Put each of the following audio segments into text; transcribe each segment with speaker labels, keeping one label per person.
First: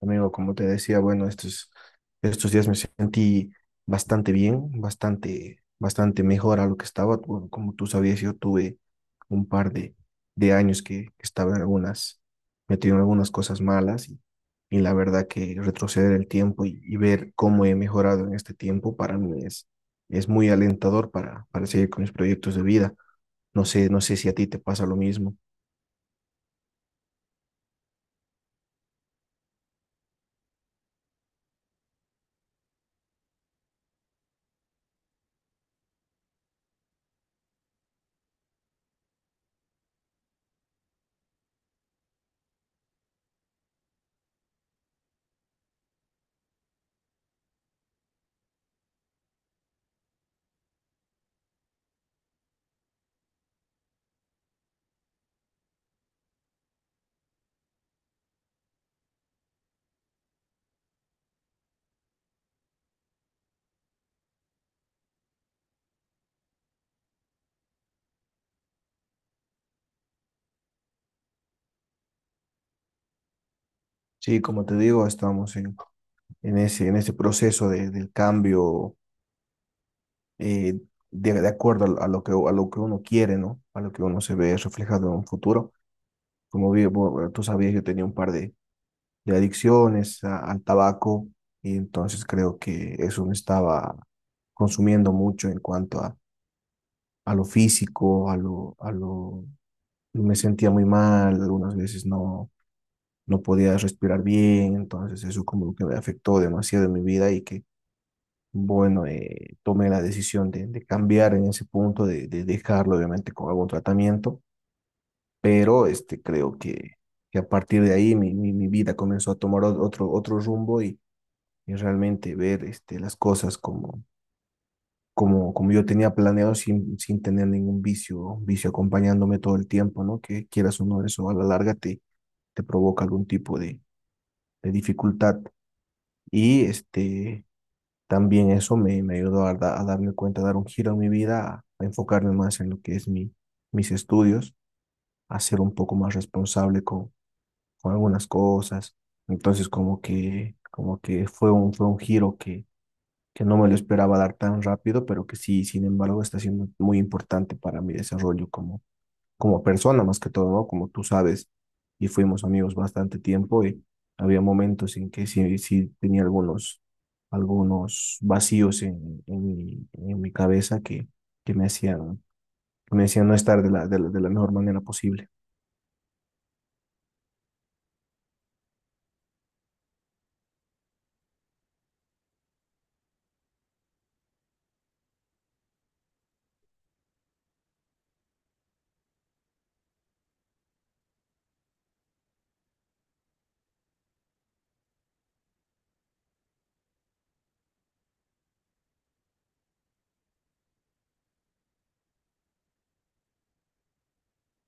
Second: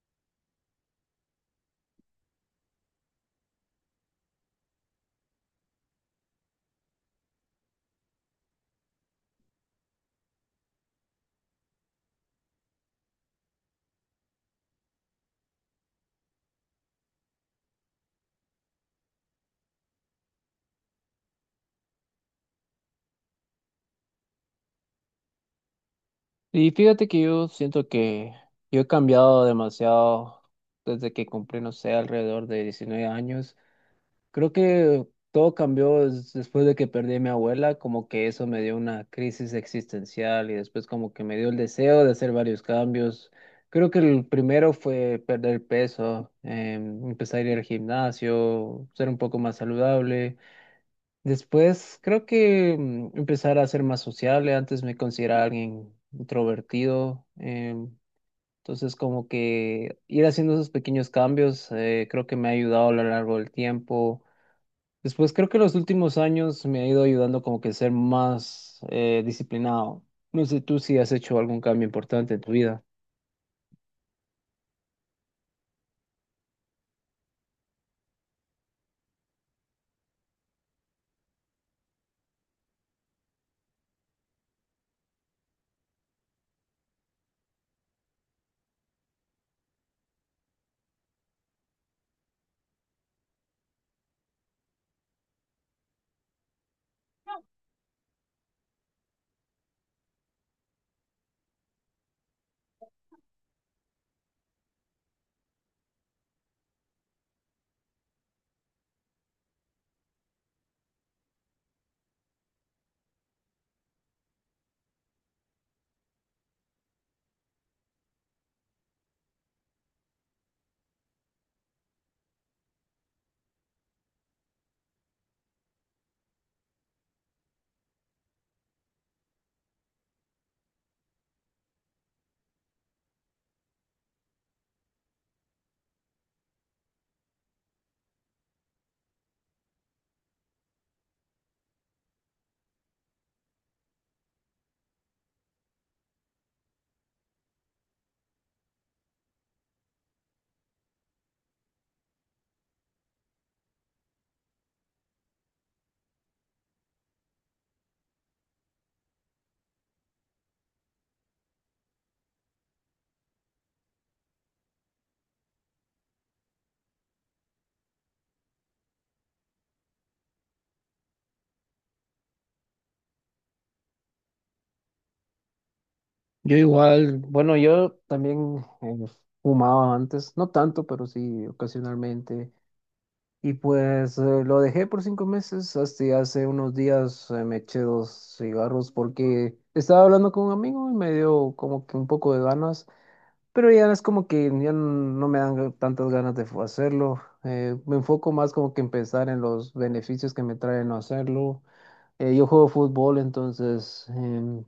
Speaker 1: Amigo, como te decía, bueno, estos días me sentí bastante bien, bastante mejor a lo que estaba. Bueno, como tú sabías, yo tuve un par de años que estaba en algunas, metido en algunas cosas malas y la verdad que retroceder el tiempo y ver cómo he mejorado en este tiempo para mí es muy alentador para seguir con mis proyectos de vida. No sé, no sé si a ti te pasa lo mismo.
Speaker 2: Y fíjate que yo siento que yo he cambiado demasiado desde que cumplí, no sé, alrededor de 19 años. Creo que todo cambió después de que perdí a mi abuela, como que eso me dio una crisis existencial y después como que me dio el deseo de hacer varios cambios. Creo que el primero fue perder peso, empezar a ir al gimnasio, ser un poco más saludable. Después creo que empezar a ser más sociable. Antes me consideraba alguien introvertido. Entonces como que ir haciendo esos pequeños cambios creo que me ha ayudado a lo largo del tiempo. Después creo que los últimos años me ha ido ayudando como que ser más disciplinado. No sé tú si has hecho algún cambio importante en tu vida.
Speaker 1: Sí, como te digo, estamos en ese proceso de, del cambio eh, de acuerdo a lo que a lo que uno quiere, ¿no? A lo que uno se ve reflejado en un futuro. Como tú sabías, yo tenía un par de adicciones al tabaco y entonces creo que eso me estaba consumiendo mucho en cuanto a lo físico, a lo... Me sentía muy mal, algunas veces no podía respirar bien, entonces eso como que me afectó demasiado en mi vida y que bueno, tomé la decisión de cambiar en ese punto, de dejarlo obviamente con algún tratamiento, pero este, creo que a partir de ahí mi vida comenzó a tomar otro rumbo y realmente ver este, las cosas como yo tenía planeado sin tener ningún vicio, vicio acompañándome todo el tiempo, ¿no? Que quieras o no, eso a la larga te provoca algún tipo de dificultad. Y este, también eso me ayudó a darme cuenta, a dar un giro a mi vida, a enfocarme más en lo que es mis estudios, a ser un poco más responsable con algunas cosas. Entonces, como que fue un giro que no me lo esperaba dar tan rápido, pero que sí, sin embargo, está siendo muy importante para mi desarrollo como persona más que todo, ¿no? Como tú sabes, y fuimos amigos bastante tiempo y había momentos en que sí tenía algunos vacíos en mi cabeza que me hacían, que me hacían no estar de la, de la, de la mejor manera posible.
Speaker 2: Yo igual, bueno, yo también fumaba antes, no tanto, pero sí ocasionalmente. Y pues lo dejé por 5 meses, hasta hace unos días me eché 2 cigarros porque estaba hablando con un amigo y me dio como que un poco de ganas, pero ya es como que ya no me dan tantas ganas de hacerlo. Me enfoco más como que en pensar en los beneficios que me trae no hacerlo. Yo juego fútbol, entonces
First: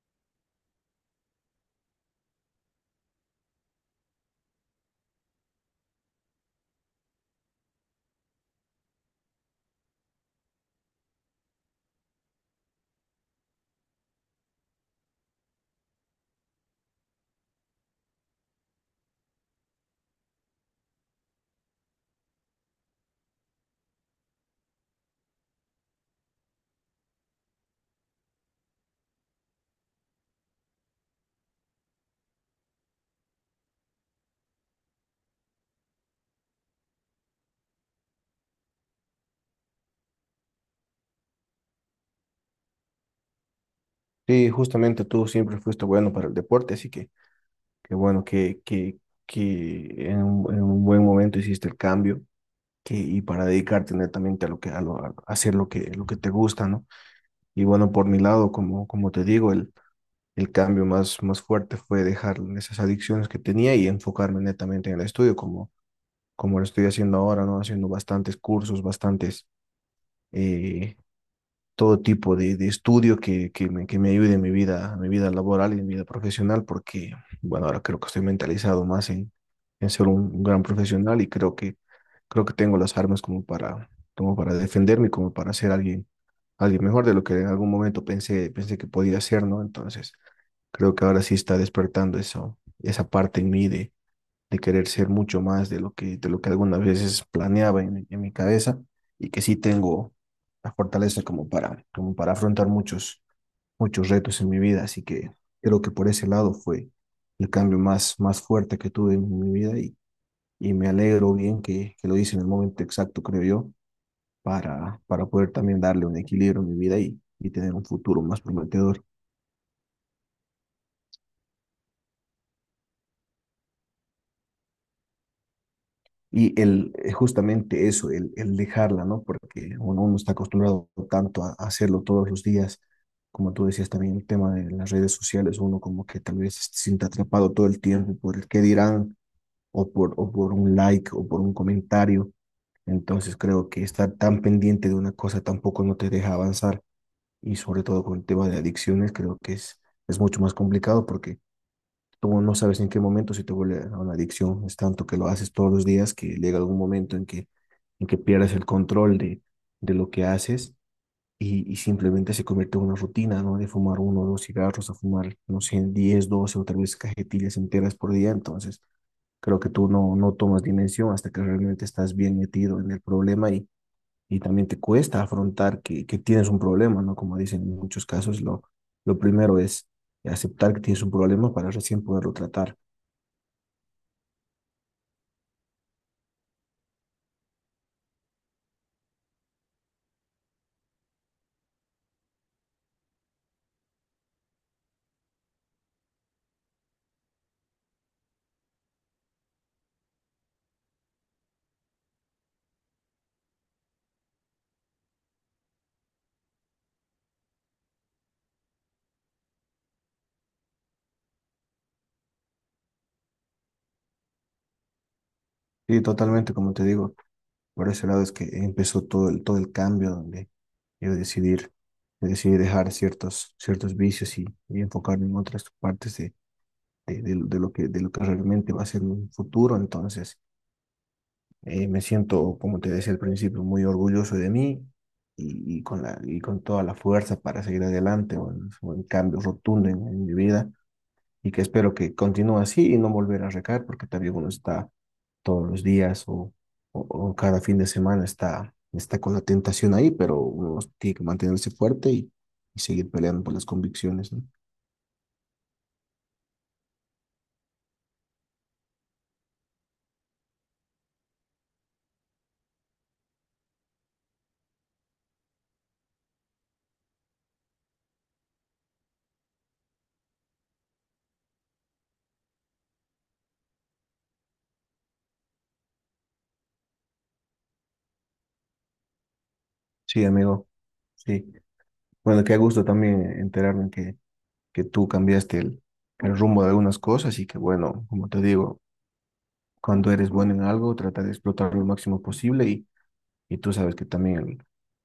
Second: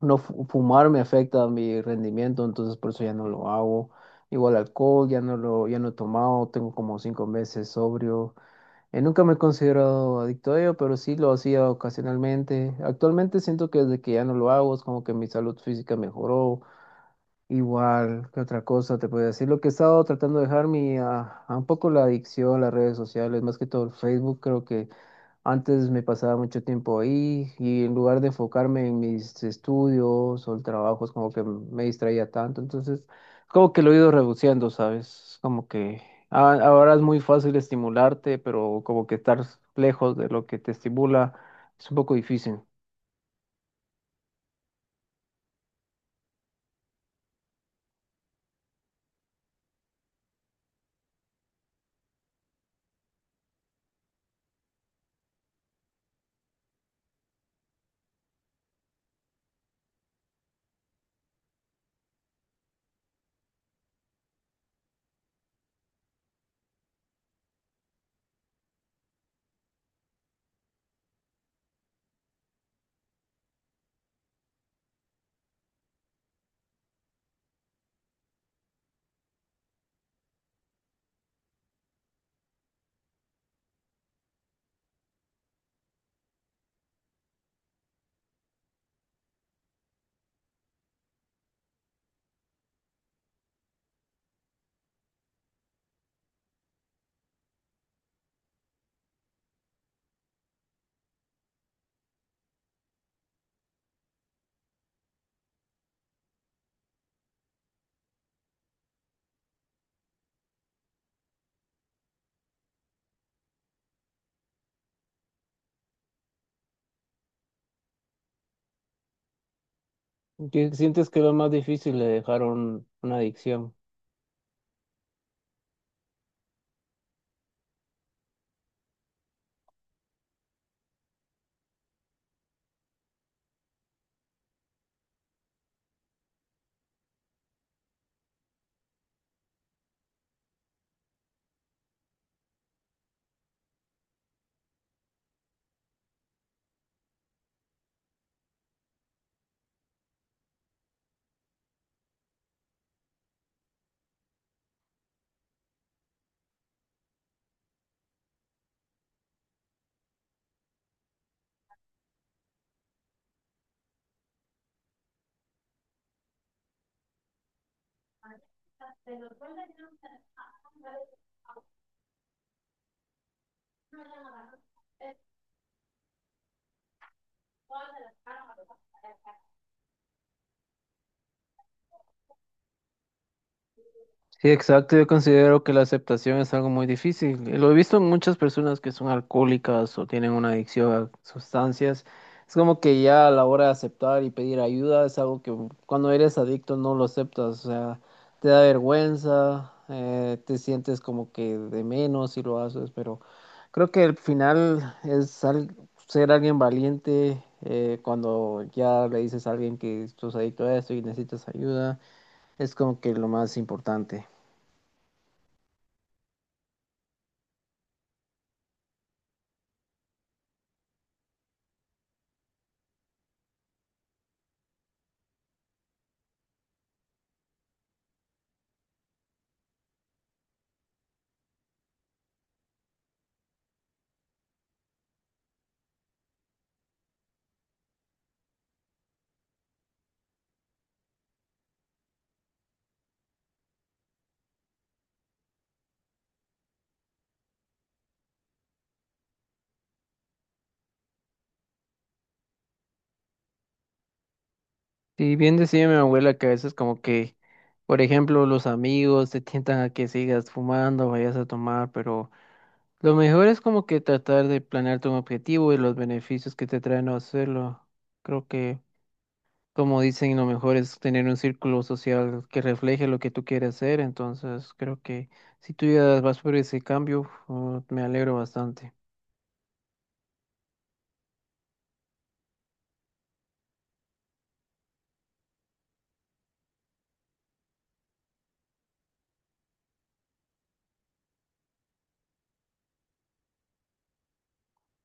Speaker 2: no fumar me afecta a mi rendimiento, entonces por eso ya no lo hago. Igual alcohol, ya no lo, ya no he tomado, tengo como 5 meses sobrio. Nunca me he considerado adicto a ello, pero sí lo hacía ocasionalmente. Actualmente siento que desde que ya no lo hago, es como que mi salud física mejoró. Igual, ¿qué otra cosa te puedo decir? Lo que he estado tratando de dejar a un poco la adicción, las redes sociales, más que todo el Facebook, creo que antes me pasaba mucho tiempo ahí y en lugar de enfocarme en mis estudios o el trabajo, es como que me distraía tanto. Entonces, como que lo he ido reduciendo, ¿sabes? Como que ahora es muy fácil estimularte, pero como que estar lejos de lo que te estimula es un poco difícil.
Speaker 1: Sí, justamente tú siempre fuiste bueno para el deporte, así que qué bueno que en un buen momento hiciste el cambio que, y para dedicarte netamente a lo que a hacer lo que te gusta, ¿no? Y bueno, por mi lado, como te digo, el cambio más fuerte fue dejar esas adicciones que tenía y enfocarme netamente en el estudio, como lo estoy haciendo ahora, ¿no? Haciendo bastantes cursos, bastantes eh, todo tipo de estudio que me ayude en mi vida laboral y en mi vida profesional, porque, bueno, ahora creo que estoy mentalizado más en ser un gran profesional y creo que tengo las armas como para, como para defenderme, como para ser alguien, alguien mejor de lo que en algún momento pensé que podía ser, ¿no? Entonces, creo que ahora sí está despertando eso, esa parte en mí de querer ser mucho más de lo que algunas veces planeaba en, en mi cabeza y que sí tengo la fortaleza como para, como para afrontar muchos retos en mi vida. Así que creo que por ese lado fue el cambio más fuerte que tuve en mi vida y me alegro bien que lo hice en el momento exacto, creo yo, para poder también darle un equilibrio a mi vida y tener un futuro más prometedor.
Speaker 2: ¿Sientes que lo más difícil de dejar una adicción?
Speaker 1: Y el, justamente eso, el dejarla, ¿no? Porque uno está acostumbrado tanto a hacerlo todos los días, como tú decías también, el tema de las redes sociales, uno como que tal vez se siente atrapado todo el tiempo por el qué dirán, o por un like, o por un comentario. Entonces creo que estar tan pendiente de una cosa tampoco no te deja avanzar, y sobre todo con el tema de adicciones, creo que es mucho más complicado porque tú no sabes en qué momento se te vuelve a una adicción. Es tanto que lo haces todos los días que llega algún momento en que pierdes el control de lo que haces y simplemente se convierte en una rutina, ¿no? De fumar uno o dos cigarros a fumar, no sé, 10 12 o tal vez cajetillas enteras por día. Entonces, creo que tú no, no tomas dimensión hasta que realmente estás bien metido en el problema y también te cuesta afrontar que tienes un problema, ¿no? Como dicen en muchos casos, lo primero es aceptar que tienes un problema para recién poderlo tratar.
Speaker 2: Sí, exacto. Yo considero que la aceptación es algo muy difícil. Lo he visto en muchas personas que son alcohólicas o tienen una adicción a sustancias. Es como que ya a la hora de aceptar y pedir ayuda es algo que cuando eres adicto no lo aceptas. O sea, te da vergüenza, te sientes como que de menos si lo haces. Pero creo que al final es ser alguien valiente cuando ya le dices a alguien que estás adicto a esto y necesitas ayuda. Es como que lo más importante.
Speaker 1: Sí, totalmente, como te digo, por ese lado es que empezó todo el cambio donde yo decidí dejar ciertos vicios y enfocarme en otras partes de de lo que realmente va a ser un futuro. Entonces, me siento, como te decía al principio, muy orgulloso de mí y con la con toda la fuerza para seguir adelante, o en cambio rotundo en mi vida y que espero que continúe así y no volver a recaer porque también uno está todos los días o, o cada fin de semana está con la tentación ahí, pero uno tiene que mantenerse fuerte y seguir peleando por las convicciones, ¿no?
Speaker 2: Sí, bien decía mi abuela que a veces como que, por ejemplo, los amigos te tientan a que sigas fumando, vayas a tomar, pero lo mejor es como que tratar de planearte un objetivo y los beneficios que te traen no hacerlo. Creo que, como dicen, lo mejor es tener un círculo social que refleje lo que tú quieres hacer, entonces creo que si tú ya vas por ese cambio, me alegro bastante.
Speaker 1: Sí, amigo, sí. Bueno, qué gusto también enterarme que tú cambiaste el rumbo de algunas cosas y que, bueno, como te digo, cuando eres bueno en algo, trata de explotarlo lo máximo posible y Y tú sabes que también el-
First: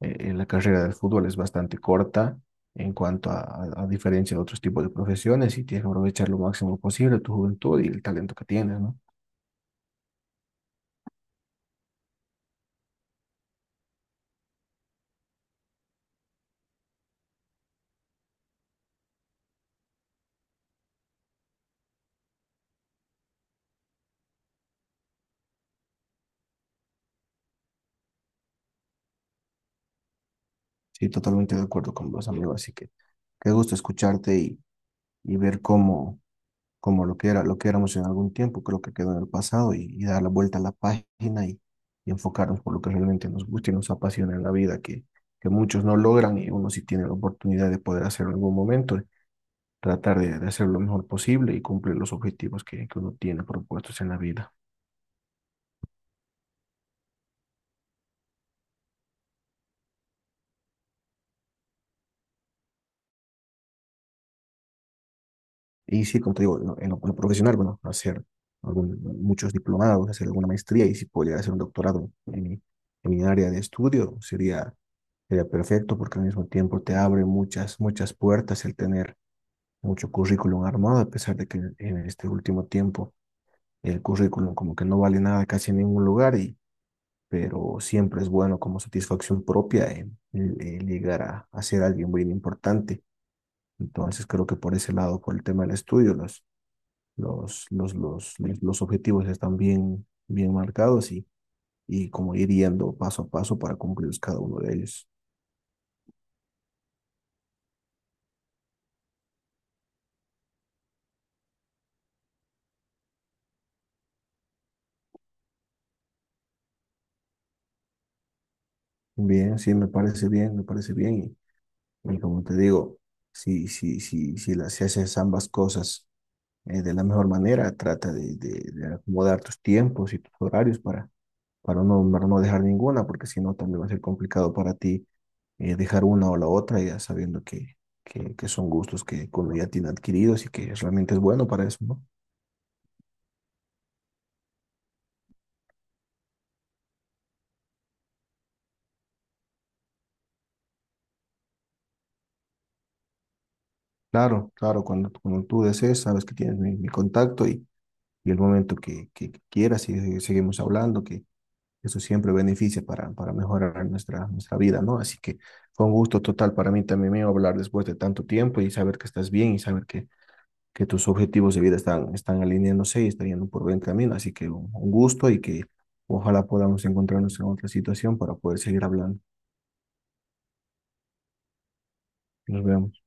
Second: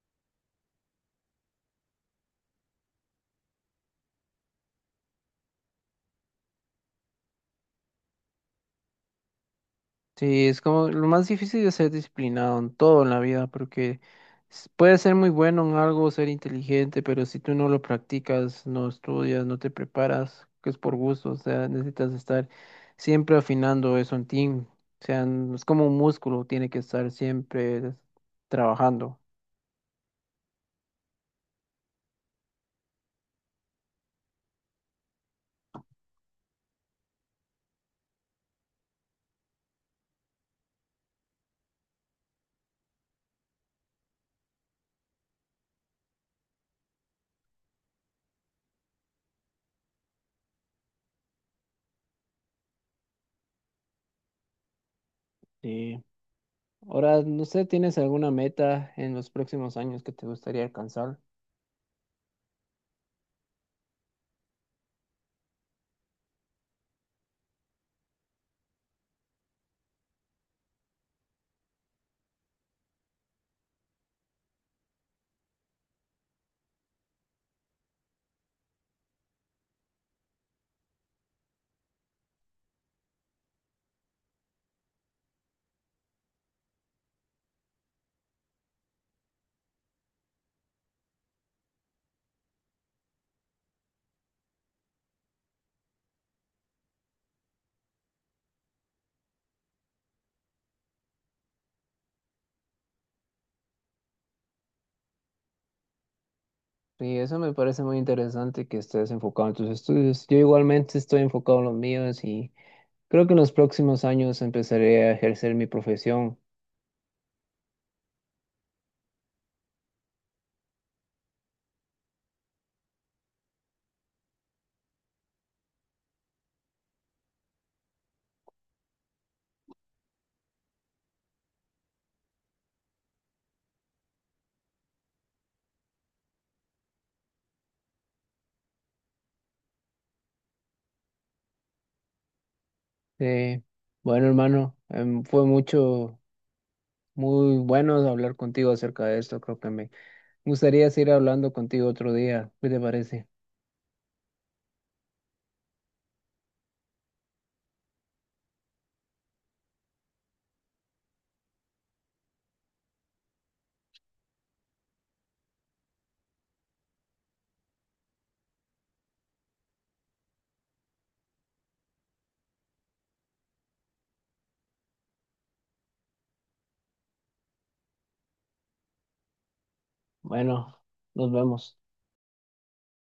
Speaker 1: eh, eh, la carrera del fútbol es bastante corta en cuanto a diferencia de otros tipos de profesiones y tienes que aprovechar lo máximo posible tu juventud y el talento que tienes, ¿no?
Speaker 2: Sí, es como lo más difícil de ser disciplinado en todo en la vida, porque puedes ser muy bueno en algo, ser inteligente, pero si tú no lo practicas, no estudias, no te preparas, que es por gusto, o sea, necesitas estar siempre afinando eso en ti. O sea, es como un músculo, tiene que estar siempre trabajando.
Speaker 1: Sí, totalmente de acuerdo con vos, amigo. Así que qué gusto escucharte y ver cómo lo que era, lo que éramos en algún tiempo, creo que quedó en el pasado y dar la vuelta a la página y enfocarnos por lo que realmente nos gusta y nos apasiona en la vida, que muchos no logran y uno sí tiene la oportunidad de poder hacerlo en algún momento tratar de hacer lo mejor posible y cumplir los objetivos que uno tiene propuestos en la vida.
Speaker 2: Sí. Ahora, no sé, ¿tienes alguna meta en los próximos años que te gustaría alcanzar?
Speaker 1: Y sí, como te digo, en lo, profesional, bueno, hacer muchos diplomados, hacer alguna maestría y si pudiera hacer un doctorado en mi área de estudio, sería perfecto porque al mismo tiempo te abre muchas puertas el tener mucho currículum armado, a pesar de que en este último tiempo el currículum como que no vale nada casi en ningún lugar y pero siempre es bueno como satisfacción propia llegar a ser alguien muy importante. Entonces creo que por ese lado, por el tema del estudio, los objetivos están bien marcados y como ir yendo paso a paso para cumplir cada uno de ellos.
Speaker 2: Y eso me parece muy interesante que estés enfocado en tus estudios. Yo igualmente estoy enfocado en los míos y creo que en los próximos años empezaré a ejercer mi profesión.
Speaker 1: Bien, sí, me parece bien, me parece bien. Y como te digo, si haces ambas cosas de la mejor manera, trata de acomodar tus tiempos y tus horarios para para no dejar ninguna, porque si no también va a ser complicado para ti dejar una o la otra, ya sabiendo que son gustos que uno ya tiene adquiridos y que realmente es bueno para eso, ¿no?
Speaker 2: Eh, bueno, hermano, fue mucho, muy bueno hablar contigo acerca de esto. Creo que me gustaría seguir hablando contigo otro día. ¿Qué te parece?
Speaker 1: Claro, claro, cuando tú desees, sabes que tienes mi contacto y el momento que quieras y seguimos hablando, que eso siempre beneficia para mejorar nuestra vida, ¿no? Así que fue un gusto total para mí también mío hablar después de tanto tiempo y saber que estás bien y saber que tus objetivos de vida están, están alineándose y están yendo por buen camino. Así que un gusto y que ojalá podamos encontrarnos en otra situación para poder seguir hablando.
Speaker 2: Bueno, nos vemos.
Speaker 1: Nos vemos.